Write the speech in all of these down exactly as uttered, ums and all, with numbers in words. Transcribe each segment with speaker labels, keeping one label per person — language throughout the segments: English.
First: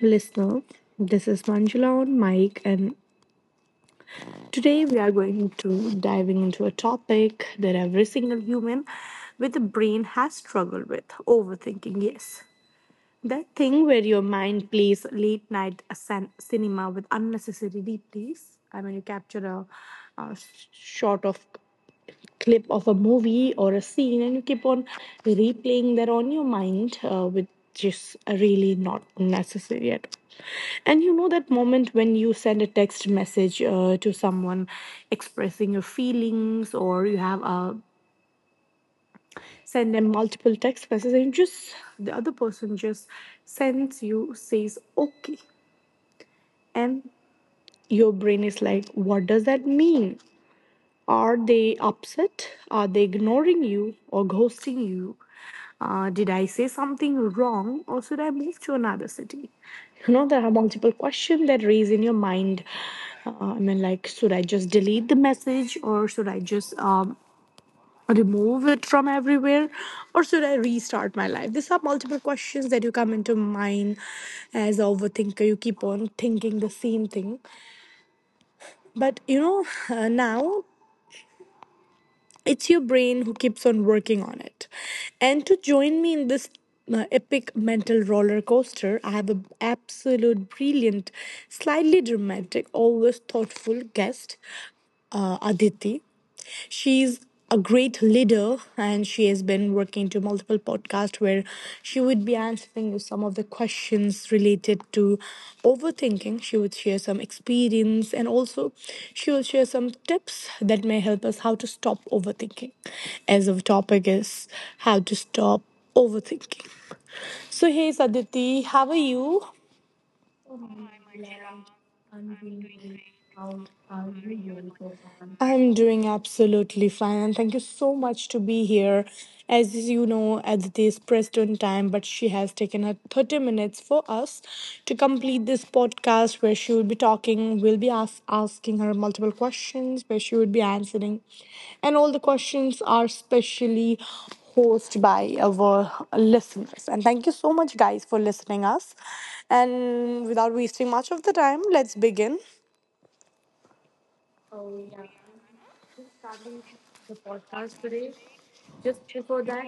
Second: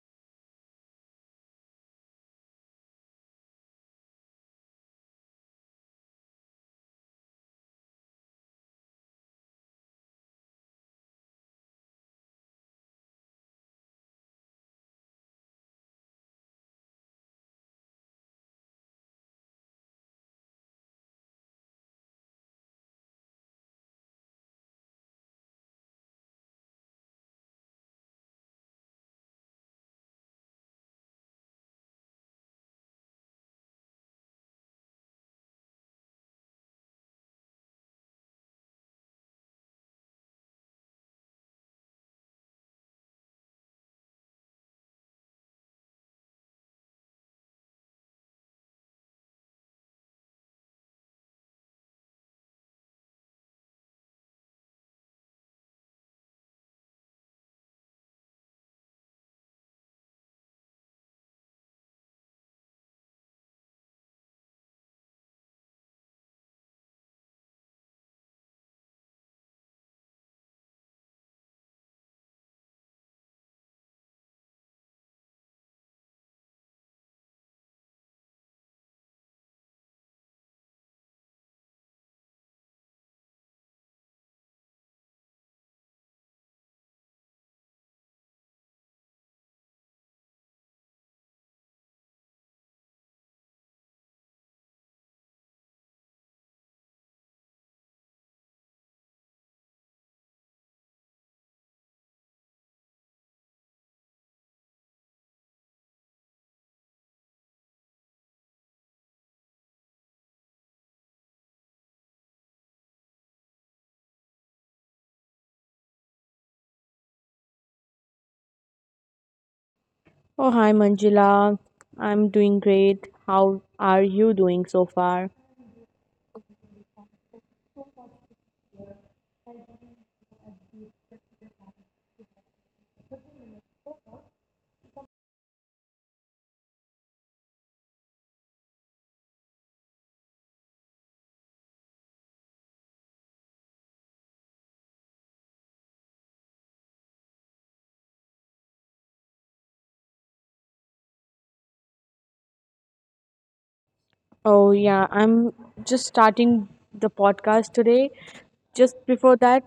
Speaker 1: listener. This is Manjula on mic, and today we are going to diving into a topic that every single human with a brain has struggled with overthinking. Yes, that thing where your mind plays late night cin- cinema with unnecessary replays. I mean, you capture a, a shot of clip of a movie or a scene and you keep on replaying that on your mind, uh, which is really not necessary at all. And you know that moment when you send a text message uh, to someone expressing your feelings, or you have a send them multiple text messages and just the other person just sends you says okay, and your brain is like, what does that mean? Are they upset? Are they ignoring you or ghosting you? Uh, did I say something wrong or should I move to another city? You know, there are multiple questions that raise in your mind. Uh, I mean, like, should I just delete the message or should I just um, remove it from everywhere, or should I restart my life? These are multiple questions that you come into mind as a overthinker. You keep on thinking the same thing. But you know, uh, now it's your brain who keeps on working on it. And to join me in this uh, epic mental roller coaster, I have an absolute brilliant, slightly dramatic, always thoughtful guest, uh, Aditi. She's a great leader and she has been working to multiple podcasts where she would be answering you some of the questions related to overthinking. She would share some experience and also she will share some tips that may help us how to stop overthinking, as our topic is how to stop overthinking. So hey Saditi, how are you?
Speaker 2: Oh, hi Manjula. I'm doing great. How are you doing so far?
Speaker 1: I'm doing absolutely fine, and thank you so much to be here. As you know, Aditi is pressed on time, but she has taken her thirty minutes for us to complete this podcast where she will be talking. We'll be ask, asking her multiple questions, where she would be answering. And all the questions are specially hosted by our listeners. And thank you so much, guys, for listening us. And without wasting much of the time, let's begin.
Speaker 2: Oh, yeah, I'm just starting the podcast today. Just before that,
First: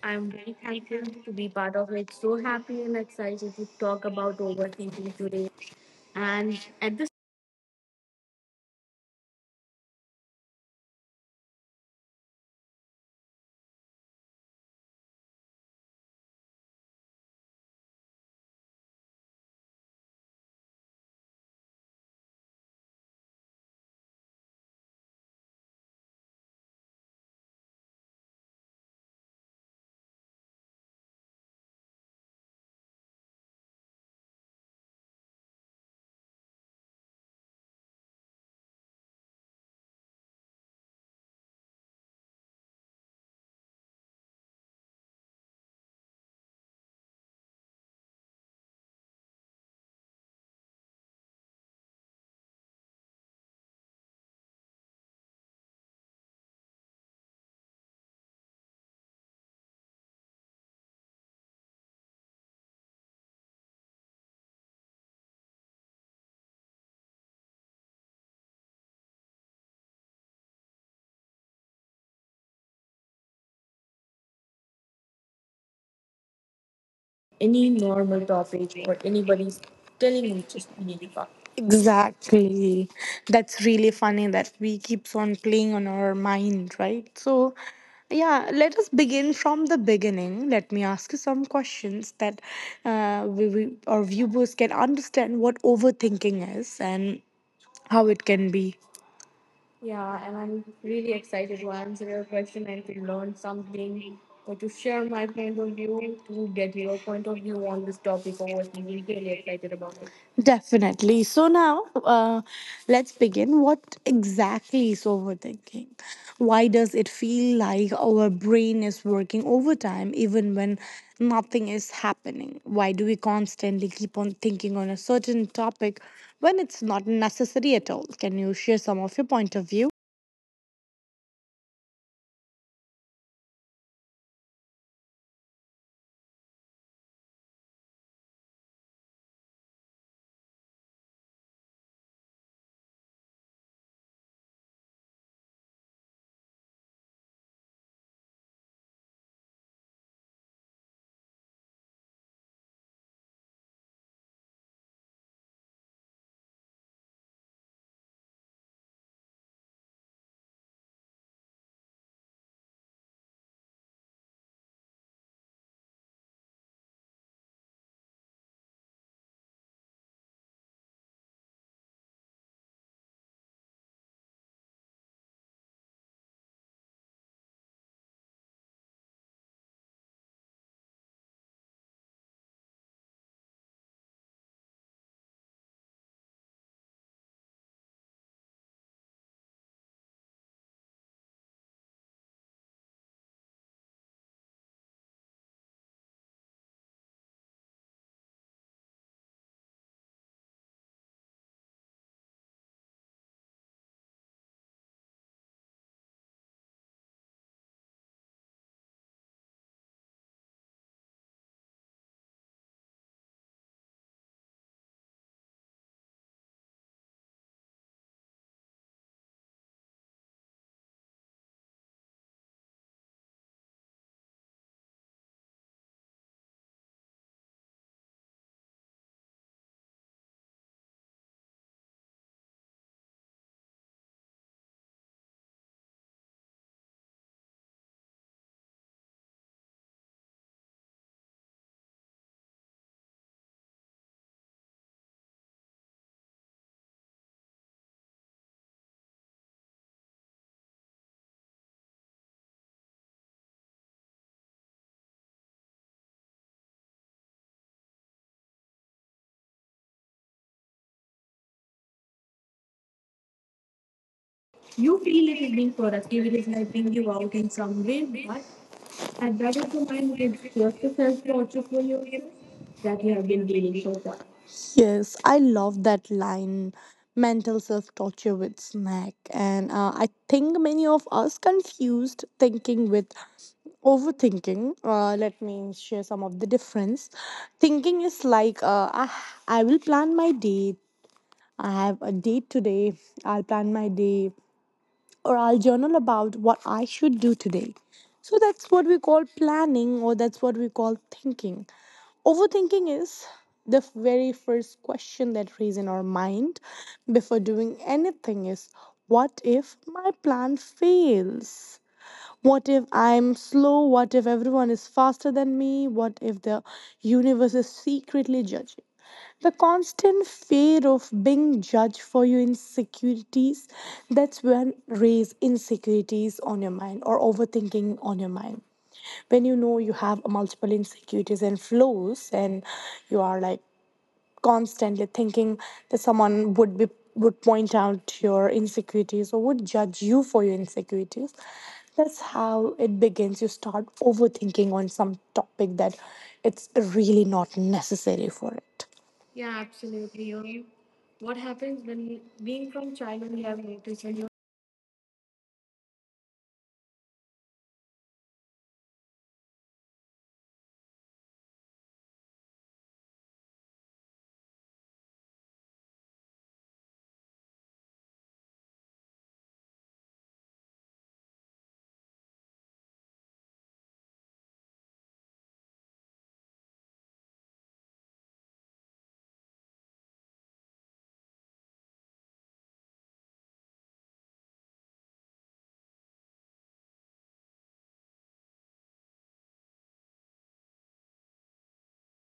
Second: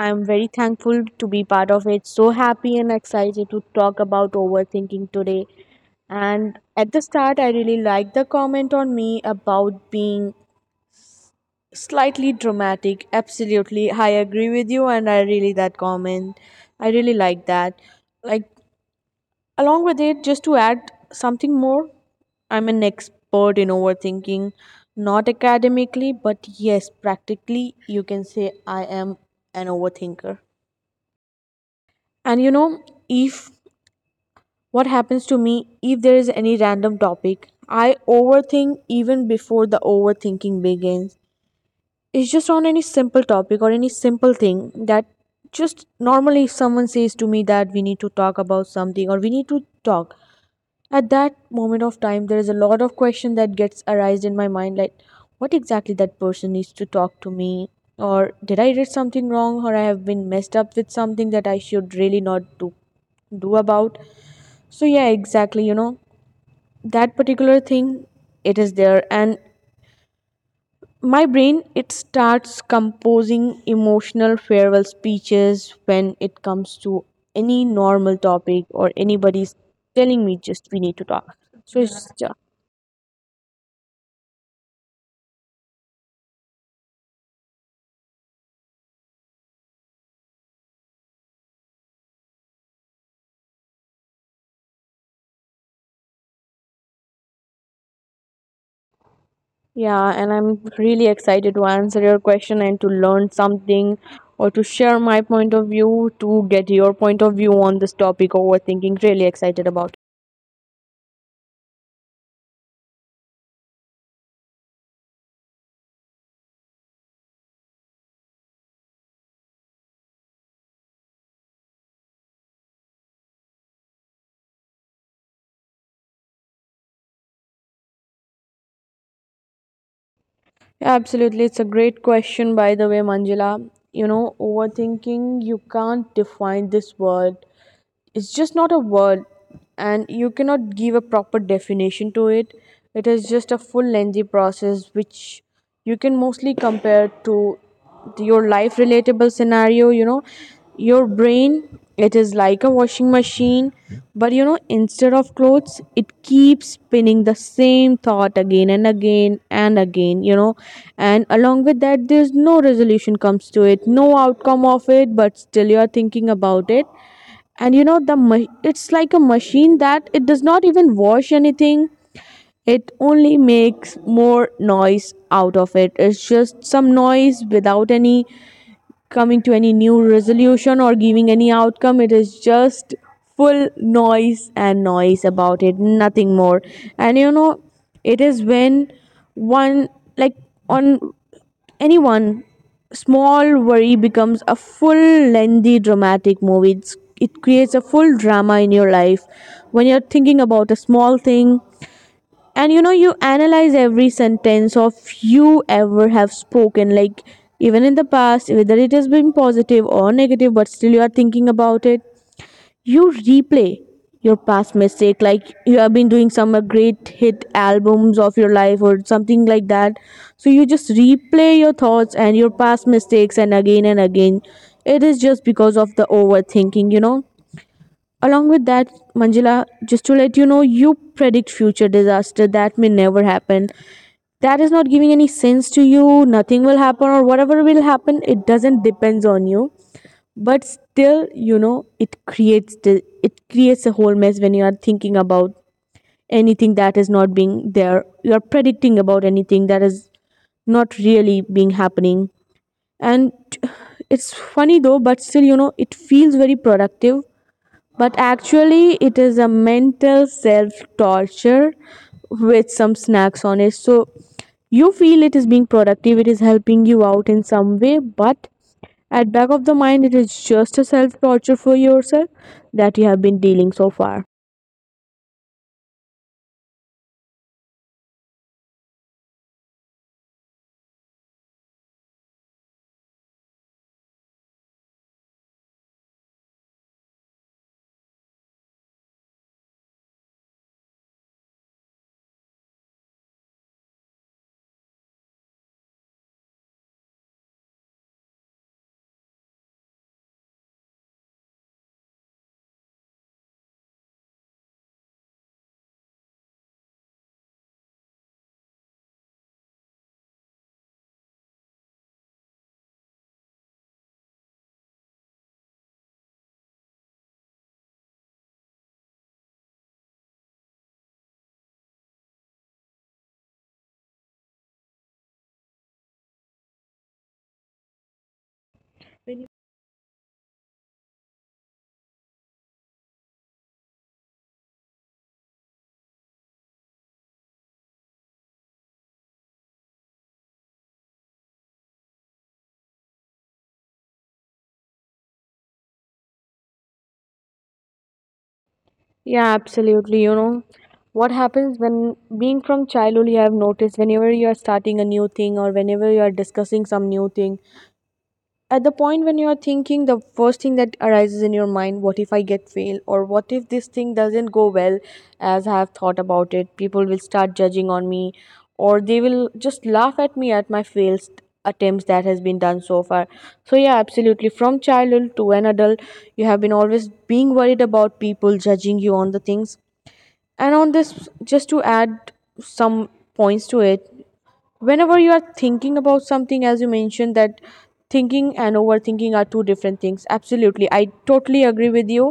Speaker 2: I'm very thankful to be part of it. So happy and excited to talk about overthinking today. And at the start, I really liked the comment on me about being slightly dramatic. Absolutely. I agree with you, and I really that comment. I really like that. Like, Along with it, just to add something more, I'm an expert in overthinking, not academically, but yes, practically, you can say I am an overthinker. And you know, if what happens to me, if there is any random topic, I overthink even before the overthinking begins. It's just on any simple topic or any simple thing that just normally if someone says to me that we need to talk about something or we need to talk. At that moment of time, there is a lot of question that gets arised in my mind, like what exactly that person needs to talk to me, or did I read something wrong, or I have been messed up with something that I should really not do do about. So yeah, exactly. You know that particular thing, it is there, and my brain it starts composing emotional farewell speeches when it comes to any normal topic or anybody's telling me just we need to talk. So it's ju-
Speaker 1: Exactly. That's really funny that we keeps on playing on our mind, right? So, yeah, let us begin from the beginning. Let me ask you some questions that uh, we, we, our viewers can understand what overthinking is and how it can be.
Speaker 2: Yeah, and I'm really excited to answer your question and to learn something or to share my point of view, to get your point of view on this topic overthinking. Really excited about it.
Speaker 1: Definitely. So now, uh, let's begin. What exactly is overthinking? Why does it feel like our brain is working overtime even when nothing is happening? Why do we constantly keep on thinking on a certain topic when it's not necessary at all? Can you share some of your point of view?
Speaker 2: Absolutely. It's a great question, by the way, Manjula. You know, overthinking, you can't define this word, it's just not a word, and you cannot give a proper definition to it. It is just a full lengthy process which you can mostly compare to your life relatable scenario. You know, your brain, it is like a washing machine, but you know, instead of clothes it keeps spinning the same thought again and again and again. You know, and along with that, there's no resolution comes to it, no outcome of it, but still you are thinking about it. And you know, the ma- it's like a machine that it does not even wash anything. It only makes more noise out of it. It's just some noise without any coming to any new resolution or giving any outcome. It is just full noise and noise about it, nothing more. And you know, it is when one like on anyone, small worry becomes a full, lengthy, dramatic movie. It's, it creates a full drama in your life when you're thinking about a small thing. And you know, you analyze every sentence of you ever have spoken, like even in the past, whether it has been positive or negative, but still you are thinking about it. You replay your past mistake like you have been doing some uh, great hit albums of your life or something like that. So you just replay your thoughts and your past mistakes and again and again. It is just because of the overthinking, you know. Along with that, Manjula, just to let you know, you predict future disaster that may never happen. That is not giving any sense to you. Nothing will happen, or whatever will happen, it doesn't depends on you, but still you know it creates the it creates a whole mess when you are thinking about anything that is not being there. You are predicting about anything that is not really being happening. And it's funny though, but still you know it feels very productive, but actually, it is a mental self torture with some snacks on it. So you feel it is being productive, it is helping you out in some way, but at back of the mind it is just a self torture for yourself that you have been dealing so far.
Speaker 1: Yes, I love that line, mental self torture with snack. And uh, I think many of us confused thinking with overthinking. Uh, let me share some of the difference. Thinking is like, uh, I, I will plan my day. I have a date today. I'll plan my day or I'll journal about what I should do today. So that's what we call planning, or that's what we call thinking. Overthinking is the f- very first question that raises in our mind before doing anything is, what if my plan fails? What if I'm slow? What if everyone is faster than me? What if the universe is secretly judging? The constant fear of being judged for your insecurities, that's when raise insecurities on your mind or overthinking on your mind. When you know you have multiple insecurities and flaws and you are like constantly thinking that someone would be would point out your insecurities or would judge you for your insecurities, that's how it begins. You start overthinking on some topic that it's really not necessary for it.
Speaker 2: Yeah, absolutely. You know what happens when being from childhood you have noticed whenever you are starting a new thing or whenever you are discussing some new thing, at the point when you are thinking, the first thing that arises in your mind, what if I get fail or what if this thing doesn't go well? As I have thought about it, people will start judging on me or they will just laugh at me at my failed attempts that has been done so far. So yeah, absolutely, from childhood to an adult you have been always being worried about people judging you on the things. And on this, just to add some points to it, whenever you are thinking about something, as you mentioned that thinking and overthinking are two different things, absolutely I totally agree with you.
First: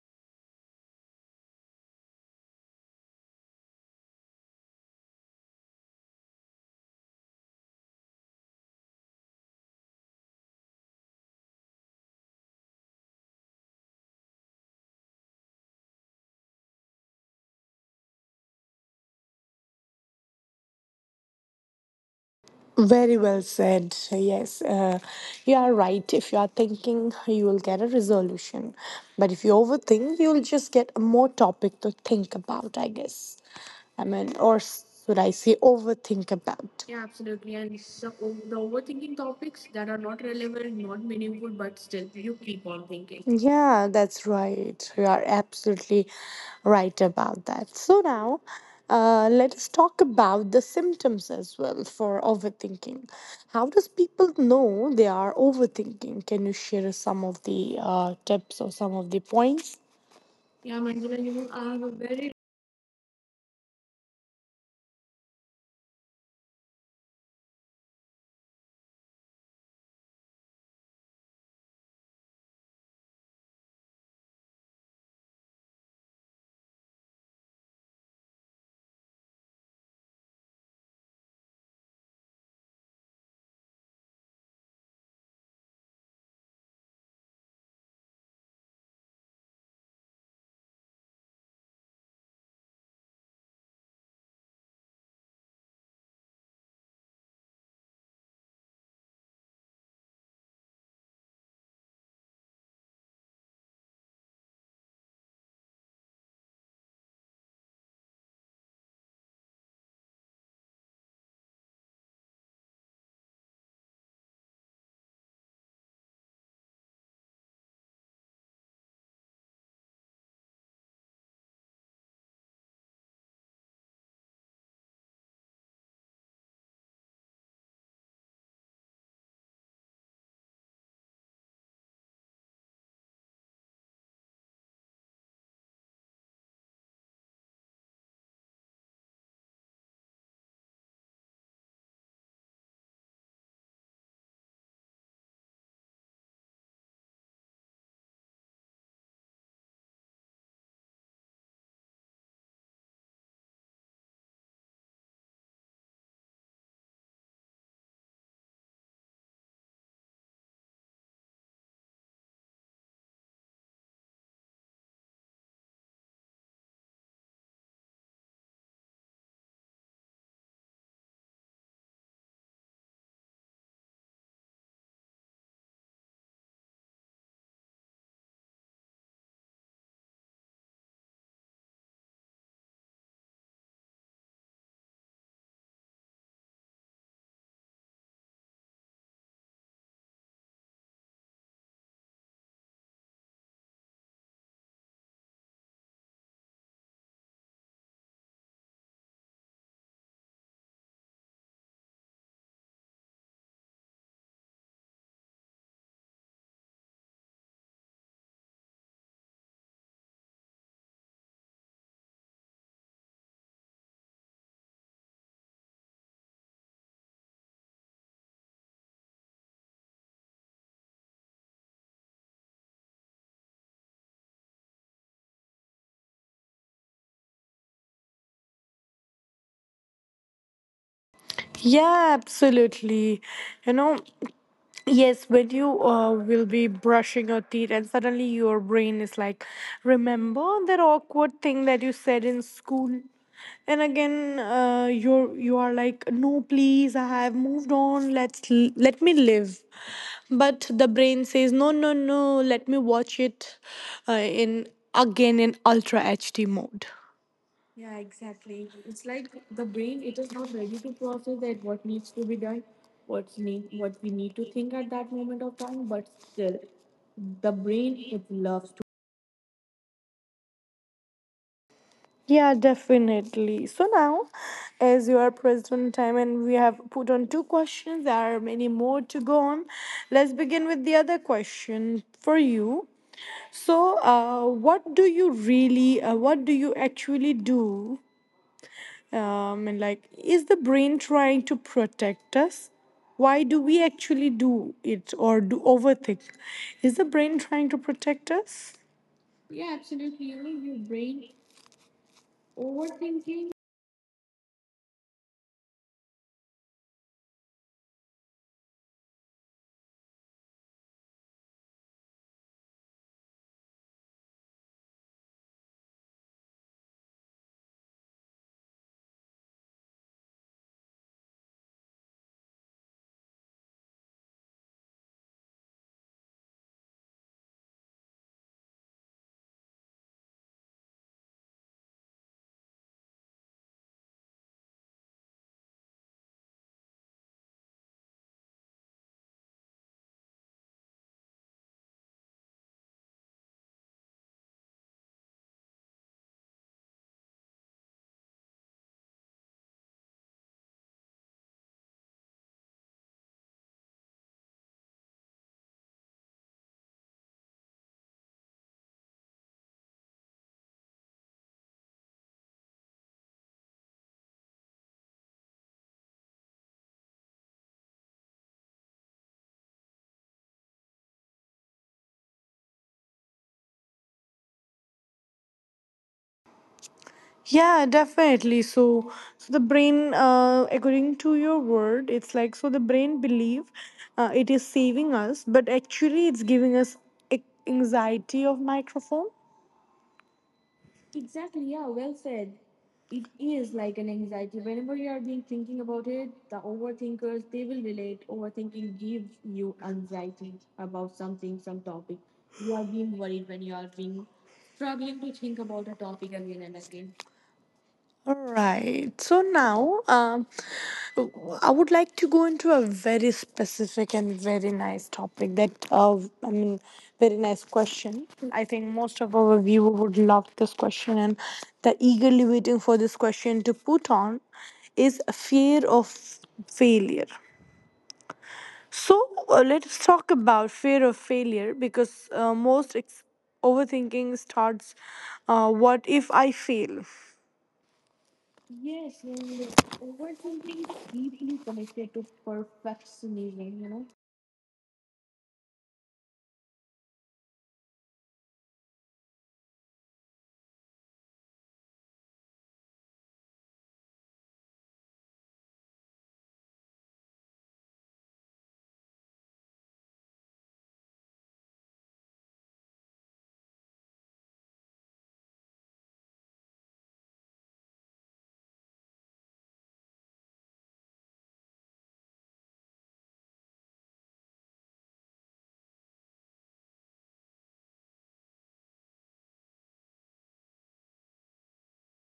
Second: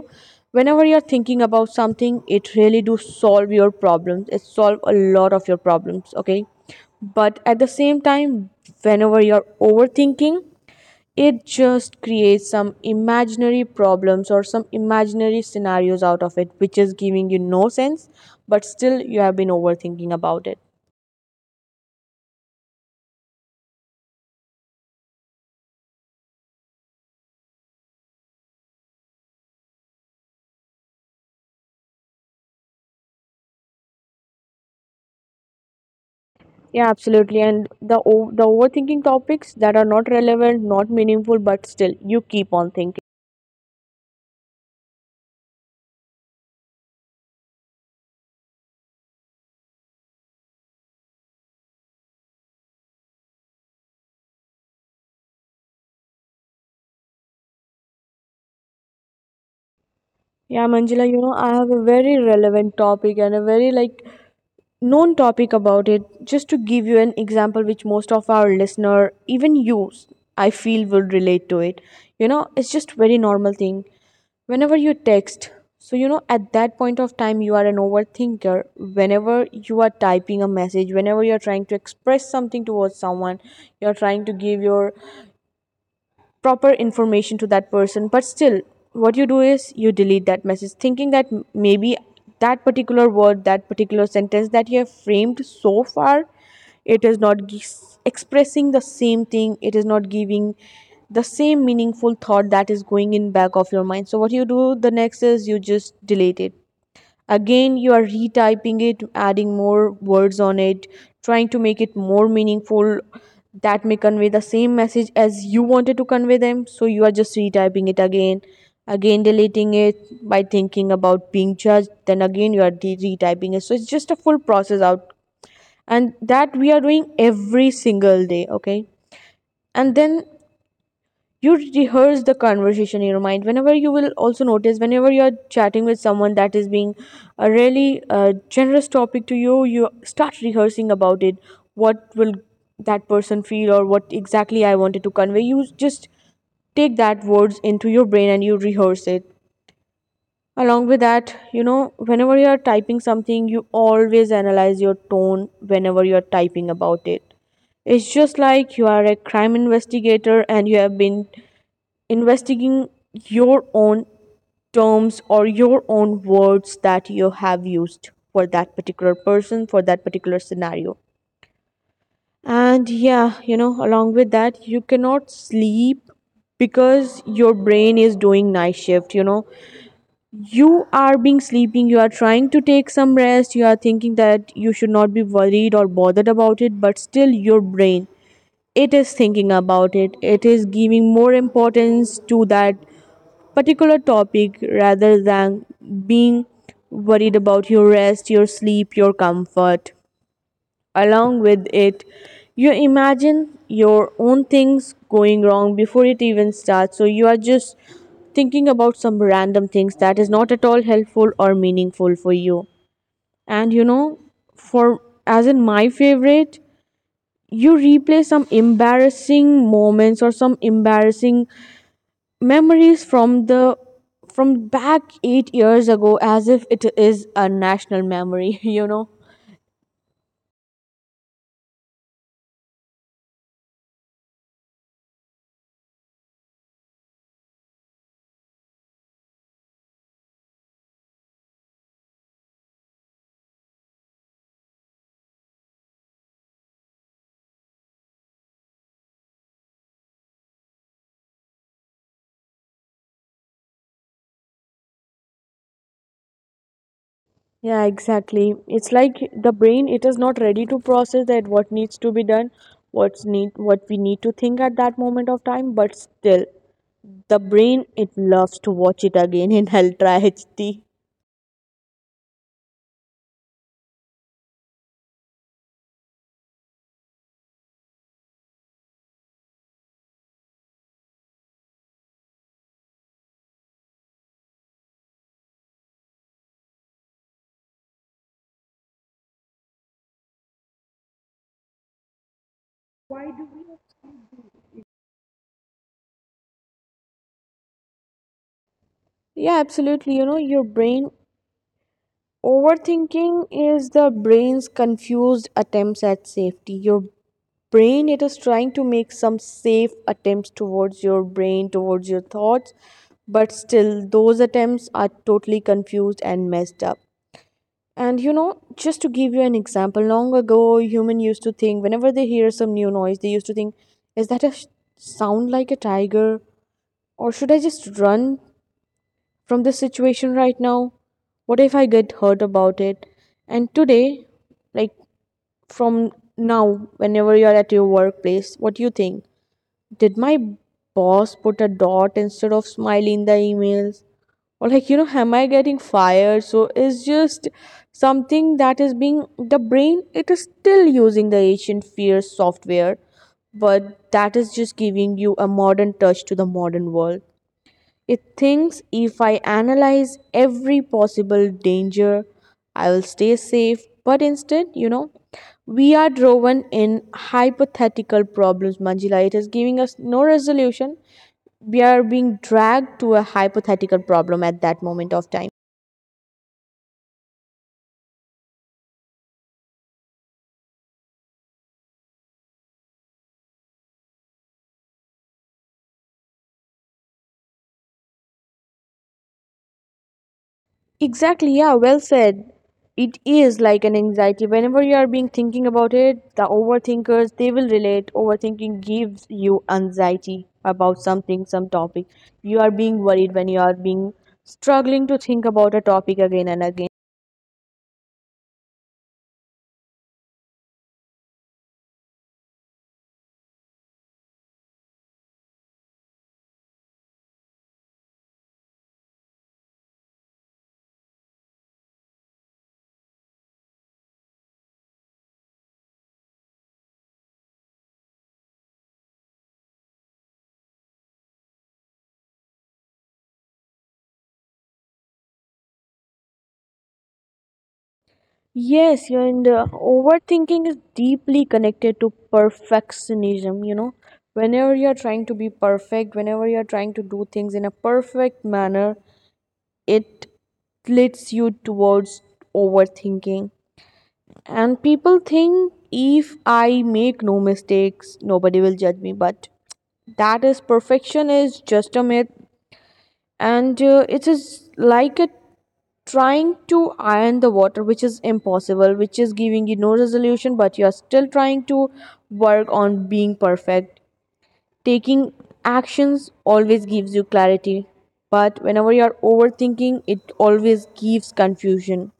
Speaker 2: Whenever you are thinking about something, it really do solve your problems, it solve a lot of your problems, okay? But at the same time, whenever you're overthinking, it just creates some imaginary problems or some imaginary scenarios out of it which is giving you no sense, but still you have been overthinking about it.
Speaker 1: Very well said, yes. Uh, you are right. If you are thinking, you will get a resolution, but if you overthink, you'll just get more topic to think about, I guess. I mean, or should I say overthink about.
Speaker 2: Yeah, absolutely. And the o- the overthinking topics that are not relevant, not meaningful, but still you keep on thinking.
Speaker 1: Yeah, that's right. You are absolutely right about that. So now, uh, let us talk about the symptoms as well for overthinking. How does people know they are overthinking? Can you share some of the uh, tips or some of the points?
Speaker 2: Yeah, Manjula, you know, I have a very relevant topic and a very like known topic about it, just to give you an example which most of our listener, even you I feel would relate to it. You know, it's just very normal thing whenever you text. So you know, at that point of time you are an overthinker. Whenever you are typing a message, whenever you are trying to express something towards someone, you are trying to give your proper information to that person, but still what you do is you delete that message thinking that maybe that particular word, that particular sentence that you have framed so far, it is not g- expressing the same thing, it is not giving the same meaningful thought that is going in back of your mind. So what you do the next is you just delete it. Again, you are retyping it, adding more words on it, trying to make it more meaningful that may convey the same message as you wanted to convey them. So you are just retyping it again, again deleting it by thinking about being judged. Then again, you are de- retyping it. So it's just a full process out, and that we are doing every single day. Okay, and then you rehearse the conversation in your mind. Whenever you will also notice, whenever you're chatting with someone that is being a really uh, generous topic to you, you start rehearsing about it, what will that person feel or what exactly I wanted to convey. You just take that words into your brain and you rehearse it. Along with that, you know, whenever you are typing something you always analyze your tone. Whenever you are typing about it, it's just like you are a crime investigator and you have been investigating your own terms or your own words that you have used for that particular person, for that particular scenario. And yeah, you know, along with that, you cannot sleep because your brain is doing night shift. You know, you are being sleeping, you are trying to take some rest, you are thinking that you should not be worried or bothered about it, but still your brain, it is thinking about it, it is giving more importance to that particular topic rather than being worried about your rest, your sleep, your comfort. Along with it, you imagine your own things going wrong before it even starts. So you are just thinking about some random things that is not at all helpful or meaningful for you. And you know, for as in my favorite, you replay some embarrassing moments or some embarrassing memories from the from back eight years ago as if it is a national memory you know.
Speaker 1: Yeah, absolutely. You know, yes, when you uh, will be brushing your teeth, and suddenly your brain is like, remember that awkward thing that you said in school? And again, uh, you're you are like, no, please, I have moved on. Let's l- let me live. But the brain says, no, no, no. Let me watch it uh, in again in ultra H D mode.
Speaker 2: Yeah, exactly, it's like the brain it is not ready to process that what needs to be done, what's need what we need to think at that moment of time. But still, the brain it loves to watch it again in ultra H D.
Speaker 1: Yeah, definitely. So now, as you are pressed on time and we have put on two questions, there are many more to go on. Let's begin with the other question for you. So, uh, what do you really, uh, what do you actually do? Um, and like, is the brain trying to protect us? Why do we actually do it or do overthink? Is the brain trying to protect us?
Speaker 2: Yeah, absolutely. You know, your brain, overthinking is the brain's confused attempts at safety. Your brain it is trying to make some safe attempts towards your brain, towards your thoughts, but still those attempts are totally confused and messed up. And you know, just to give you an example, long ago human used to think whenever they hear some new noise, they used to think, is that a sh- sound like a tiger, or should I just run from this situation right now? What if I get hurt about it? And today, like from now whenever you are at your workplace, what do you think? Did my boss put a dot instead of smile in the emails, or like, you know, am I getting fired? So it's just something that is being, the brain it is still using the ancient fear software, but that is just giving you a modern touch to the modern world. It thinks if I analyze every possible danger, I will stay safe. But instead, you know, we are driven in hypothetical problems, Manjila. It is giving us no resolution. We are being dragged to a hypothetical problem at that moment of time.
Speaker 1: Yeah, definitely. So, so the brain, uh, according to your word, it's like so the brain believe uh, it is saving us, but actually it's giving us a- anxiety of microphone.
Speaker 2: Exactly, yeah, well said. It is like an anxiety. Whenever you are being thinking about it, the overthinkers they will relate. Overthinking gives you anxiety about something, some topic. You are being worried when you are being struggling to think about a topic again and again.
Speaker 1: All right. So now, um, I would like to go into a very specific and very nice topic that, uh, I mean, very nice question. I think most of our viewer would love this question and they're eagerly waiting for this question to put on is a fear of failure. So uh, let's talk about fear of failure because uh, most ex- overthinking starts, uh, what if I fail?
Speaker 2: Yes, you and uh, overthinking is deeply connected to perfectionism, you know. Whenever you are trying to be perfect, whenever you are trying to do things in a perfect manner, it leads you towards overthinking. And people think, if I make no mistakes, nobody will judge me, but that is perfection is just a myth. And uh, it is like a trying to iron the water, which is impossible, which is giving you no resolution, but you are still trying to work on being perfect. Taking actions always gives you clarity, but whenever you are overthinking, it always gives confusion.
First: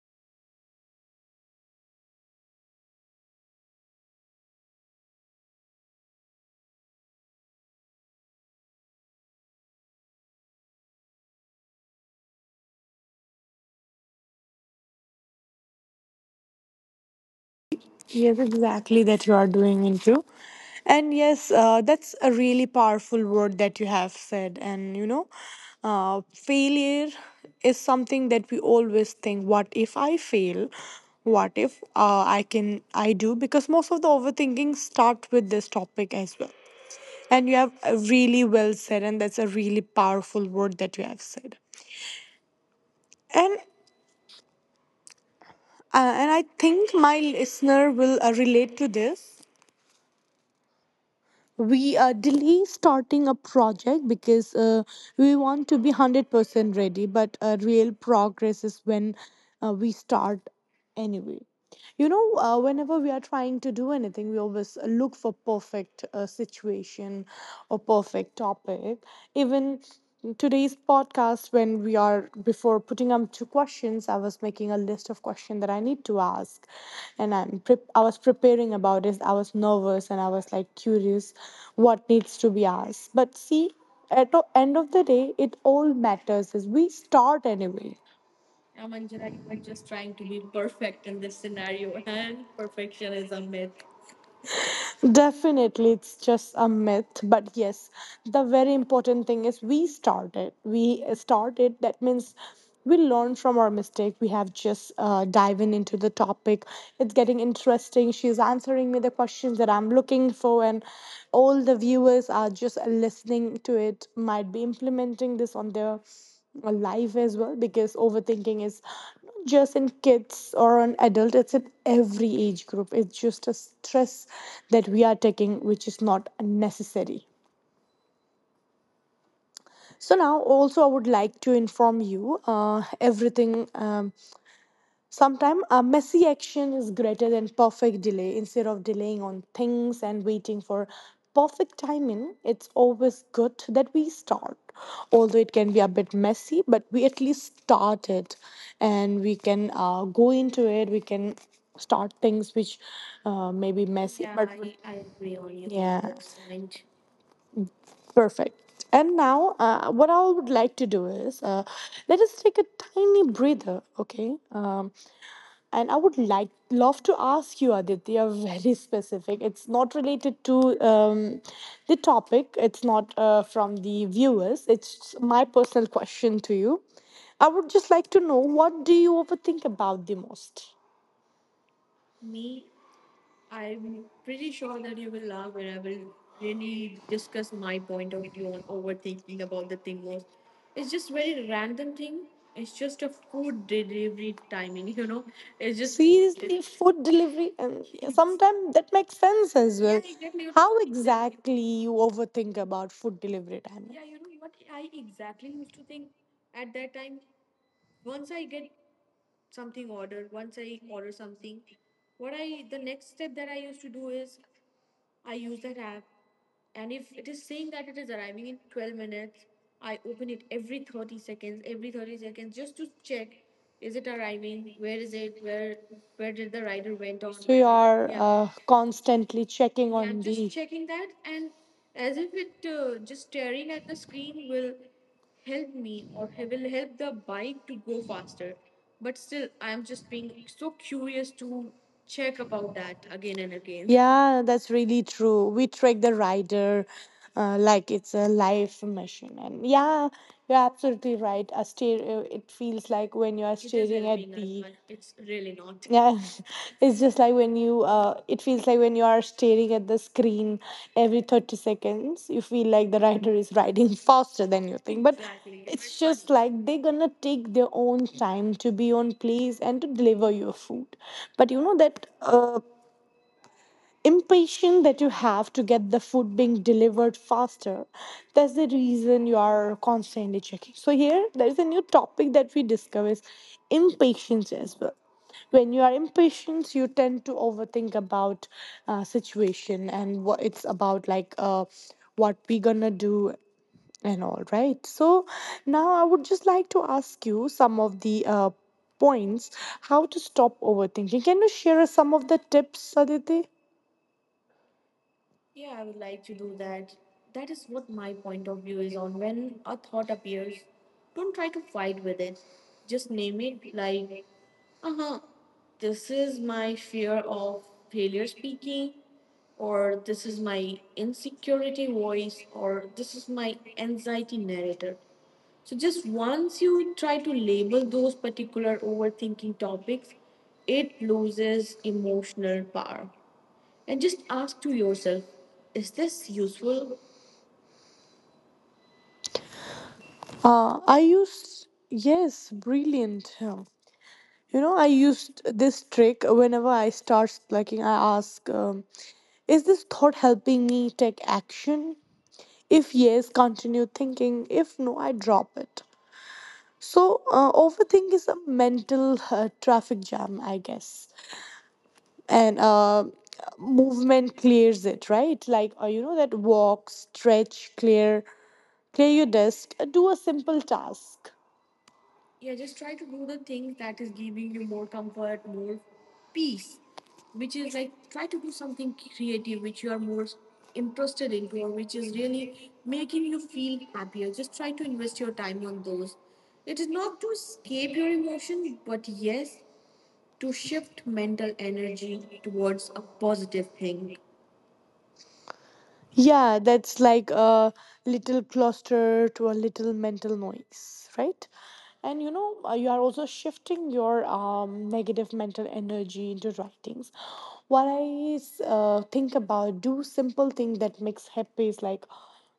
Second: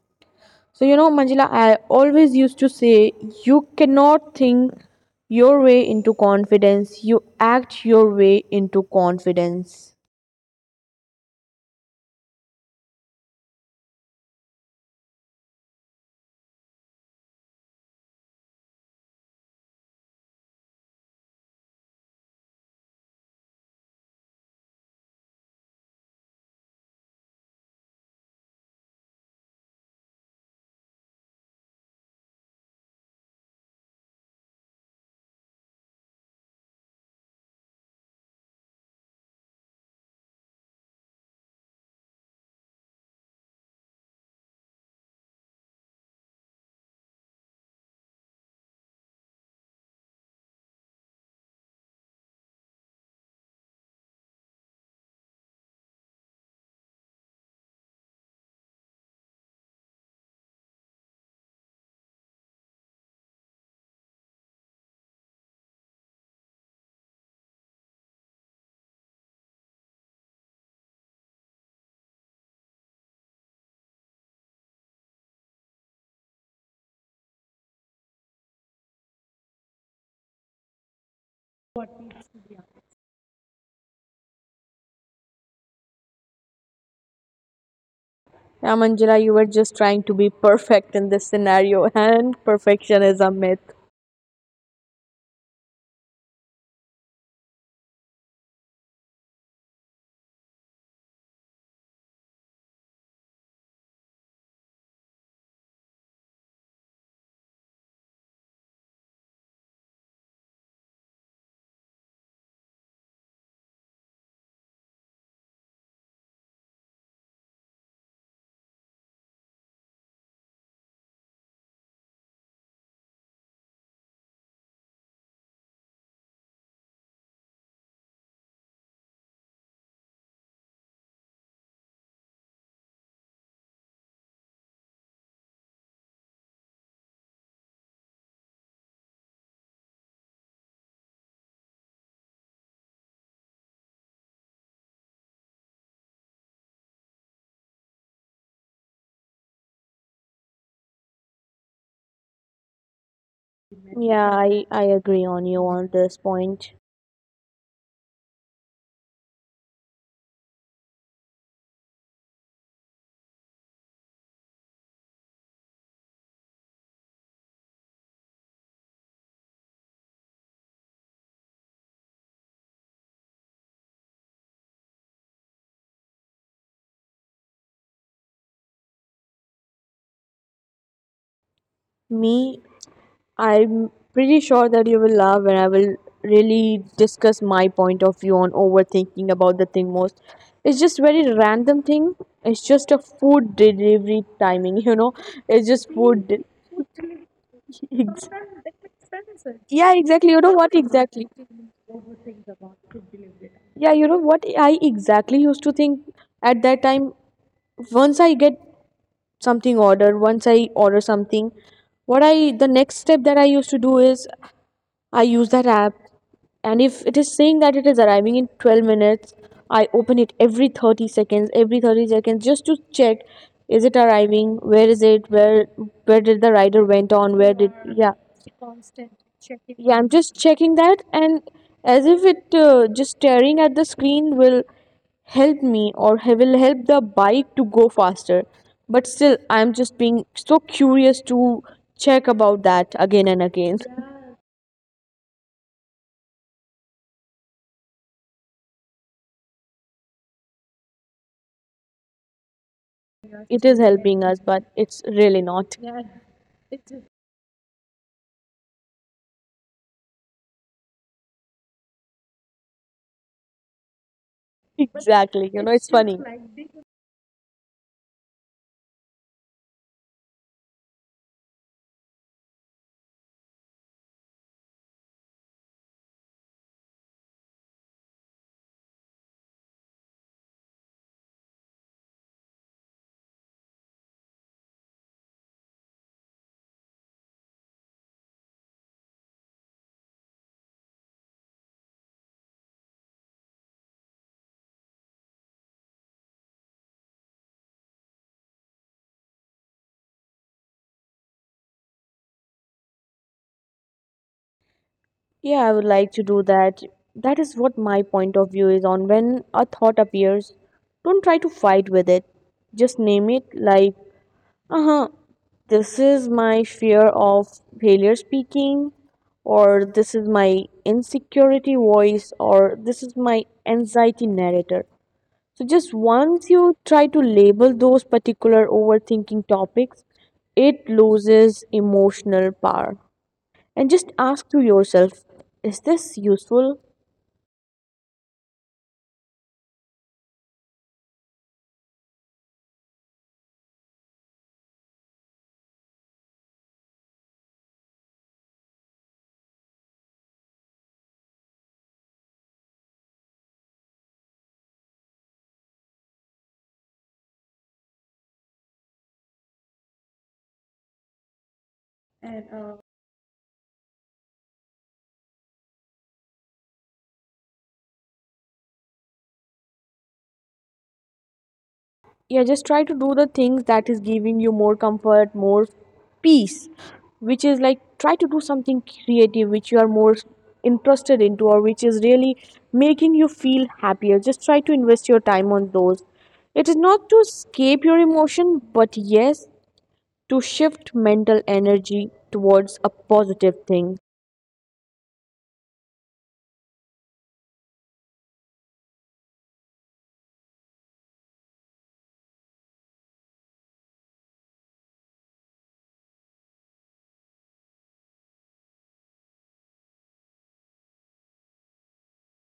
Speaker 2: So you know, Manjila, I always used to say, you cannot think your way into confidence, you act your way into confidence.
Speaker 1: Yes, exactly that you are doing into. And yes, uh, that's a really powerful word that you have said. And you know, uh, failure is something that we always think, what if I fail? What if uh, I can I do? Because most of the overthinking start with this topic as well. And you have uh, really well said, and that's a really powerful word that you have said. And uh, and I think my listener will uh, relate to this. We uh, delay starting a project because uh, we want to be one hundred percent ready, but uh, real progress is when uh, we start anyway. You know, uh, whenever we are trying to do anything, we always look for perfect uh, situation or perfect topic. Even in today's podcast when we are before putting up two questions, I was making a list of questions that I need to ask, and i'm pre- I was preparing about it. I was nervous and I was like curious what needs to be asked, but see, at the end of the day, it all matters is we start anyway.
Speaker 2: Yeah, Manjila, you were just trying to be perfect in this scenario and perfection is a myth.
Speaker 1: Definitely, it's just a myth. But yes, the very important thing is we started. We started. That means we learn from our mistake. We have just uh, diving into the topic. It's getting interesting. She's answering me the questions that I'm looking for, and all the viewers are just listening to it. Might be implementing this on their uh, life as well, because overthinking is just in kids or on adult, it's in every age group. It's just a stress that we are taking which is not necessary. So now also I would like to inform you, uh, everything um, sometimes a messy action is greater than perfect delay. Instead of delaying on things and waiting for perfect timing, it's always good that we start. Although it can be a bit messy, but we at least start it and we can uh, go into it. We can start things which uh, may be messy.
Speaker 2: Yeah, i, I agree on you on this point.
Speaker 1: Perfect. And now, uh, what I would like to do is, uh, let us take a tiny breather, okay? Um, And I would like love to ask you, Aditya, very specific. It's not related to um, the topic. It's not uh, from the viewers. It's my personal question to you. I would just like to know, what do you overthink about the most?
Speaker 2: Me, I'm pretty sure that you will love when I will really discuss my point of view on overthinking about the thing most. It's just very random thing. It's just a food delivery timing, you know. It's just food. de-
Speaker 1: Food delivery, and
Speaker 2: Ex-
Speaker 1: sometimes that makes sense as
Speaker 2: yeah, exactly. You know what
Speaker 1: how
Speaker 2: exactly?
Speaker 1: exactly you overthink about food delivery
Speaker 2: Yeah,
Speaker 1: time?
Speaker 2: you know what I exactly used to think at that time. Once I get something ordered, once I order something, what I the next step that I used to do is I use that app, and if it is saying that it is arriving in twelve minutes, I open it every thirty seconds, every thirty seconds just to check, is it arriving, where is it, where where did the rider went on, where did, yeah.
Speaker 1: Uh, constantly checking.
Speaker 2: Yeah, I'm just checking that, and as if it uh, just staring at the screen will help me, or he- will help the bike to go faster. But still, I'm just being so curious to check about that again and again.
Speaker 1: Yeah, that's really true. We track the rider, uh, like it's a live mission. And yeah, you're absolutely right. A stereo, it feels like when you are,
Speaker 2: It is helping us, but it's really not.
Speaker 1: yeah, it's just like when you, uh, it feels like when you are staring at the screen every thirty seconds, you feel like the rider is riding faster than you think. But
Speaker 2: Exactly. You know, it's
Speaker 1: it's
Speaker 2: funny.
Speaker 1: just like they're gonna take their own time to be on place and to deliver your food. But you know that uh, impatient that you have to get the food being delivered faster. That's the reason you are constantly checking. So here there is a new topic that we discover is impatience as well. When you are impatient, you tend to overthink about uh, situation and what it's about, like uh, what we gonna do and all right, so now I would just like to ask you some of the uh, points, how to stop overthinking. Can you share us some of the tips, Aditi?
Speaker 2: Yeah, I would like to do that. That is what my point of view is on when a thought appears. Don't try to fight with it. Just name it like, uh huh, this is my fear of failure speaking, or this is my insecurity voice, or this is my anxiety narrator. So, just once you try to label those particular overthinking topics, it loses emotional power. And just ask to yourself, is this useful?
Speaker 1: Uh, I used, yes, brilliant. Yeah. You know, I used this trick whenever I start slacking. I ask, um, is this thought helping me take action? If yes, continue thinking. If no, I drop it. So, uh, overthink is a mental uh, traffic jam, I guess. And uh, movement clears it, right? Like, uh, you know, that walk, stretch, clear, clear your desk, do a simple task.
Speaker 2: Yeah, just try to do the things that is giving you more comfort, more peace, which is like try to do something creative which you are more interested into, or which is really making you feel happier. Just try to invest your time on those. It is not to escape your emotion, but yes, to shift mental energy towards a positive thing.
Speaker 1: Yeah, that's like a little cluster to a little mental noise, right? And you know, uh, you are also shifting your um, negative mental energy into writings. What I uh, think about, do simple thing that makes happy is like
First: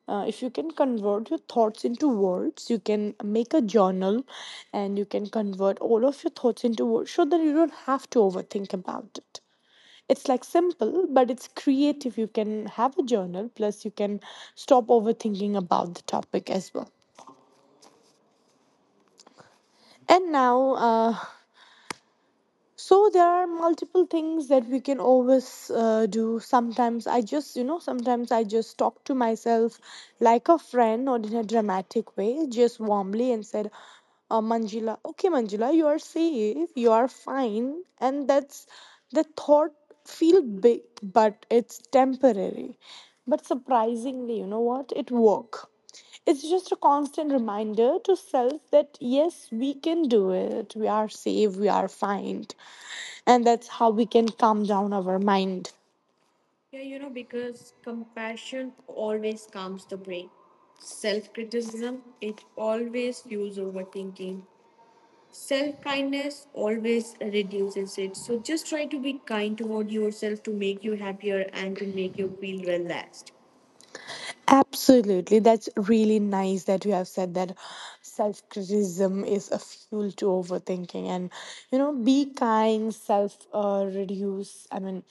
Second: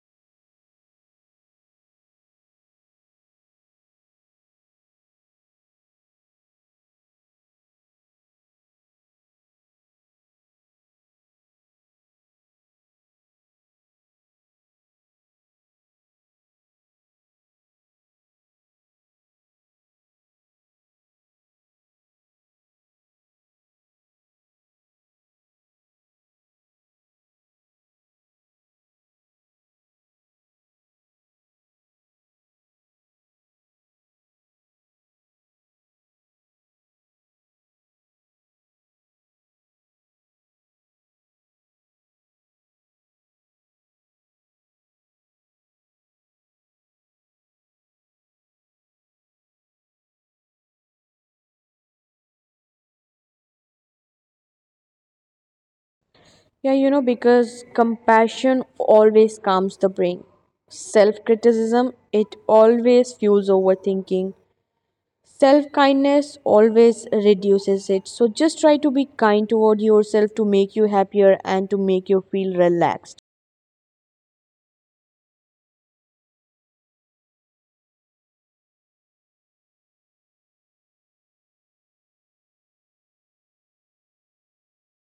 Speaker 1: uh, if you can convert your thoughts into words, you can make a journal and you can convert all of your thoughts into words so that you don't have to overthink about it. It's like simple, but it's creative. You can have a journal, plus, you can stop overthinking about the topic as well. And now, uh, so there are multiple things that we can always uh, do. Sometimes I just, you know, sometimes I just talk to myself like a friend, not in a dramatic way, just warmly and said, uh, Manjula, okay, Manjula, you are safe, you are fine, and that's the thought feel big, but it's temporary. But surprisingly, you know what? It work. It's just a constant reminder to self that yes, we can do it. We are safe, we are fine. And that's how we can calm down our mind.
Speaker 2: Yeah, you know, because compassion always calms the brain. Self criticism, it always fuels overthinking. Self kindness always reduces it. So just try to be kind toward yourself to make you happier and to make you feel relaxed.
Speaker 1: Absolutely. That's really nice that you have said that self criticism is a fuel to overthinking. And, you know, be kind, self uh, reduce. I mean,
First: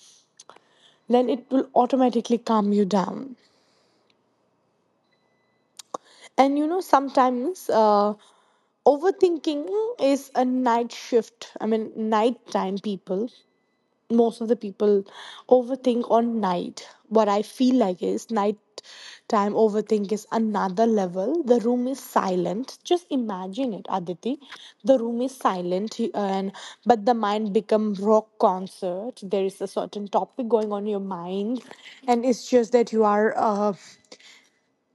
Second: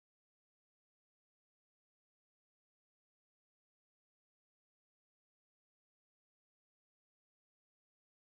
Speaker 1: then it will automatically calm you down. And, you know, sometimes uh, overthinking is a night shift. I mean, nighttime people, most of the people overthink on night. What I feel like is nighttime overthink is another level. The room is silent, just imagine it, Aditi. The room is silent, and but the mind become rock concert. There is a certain topic going on in your mind, and it's just that you are uh,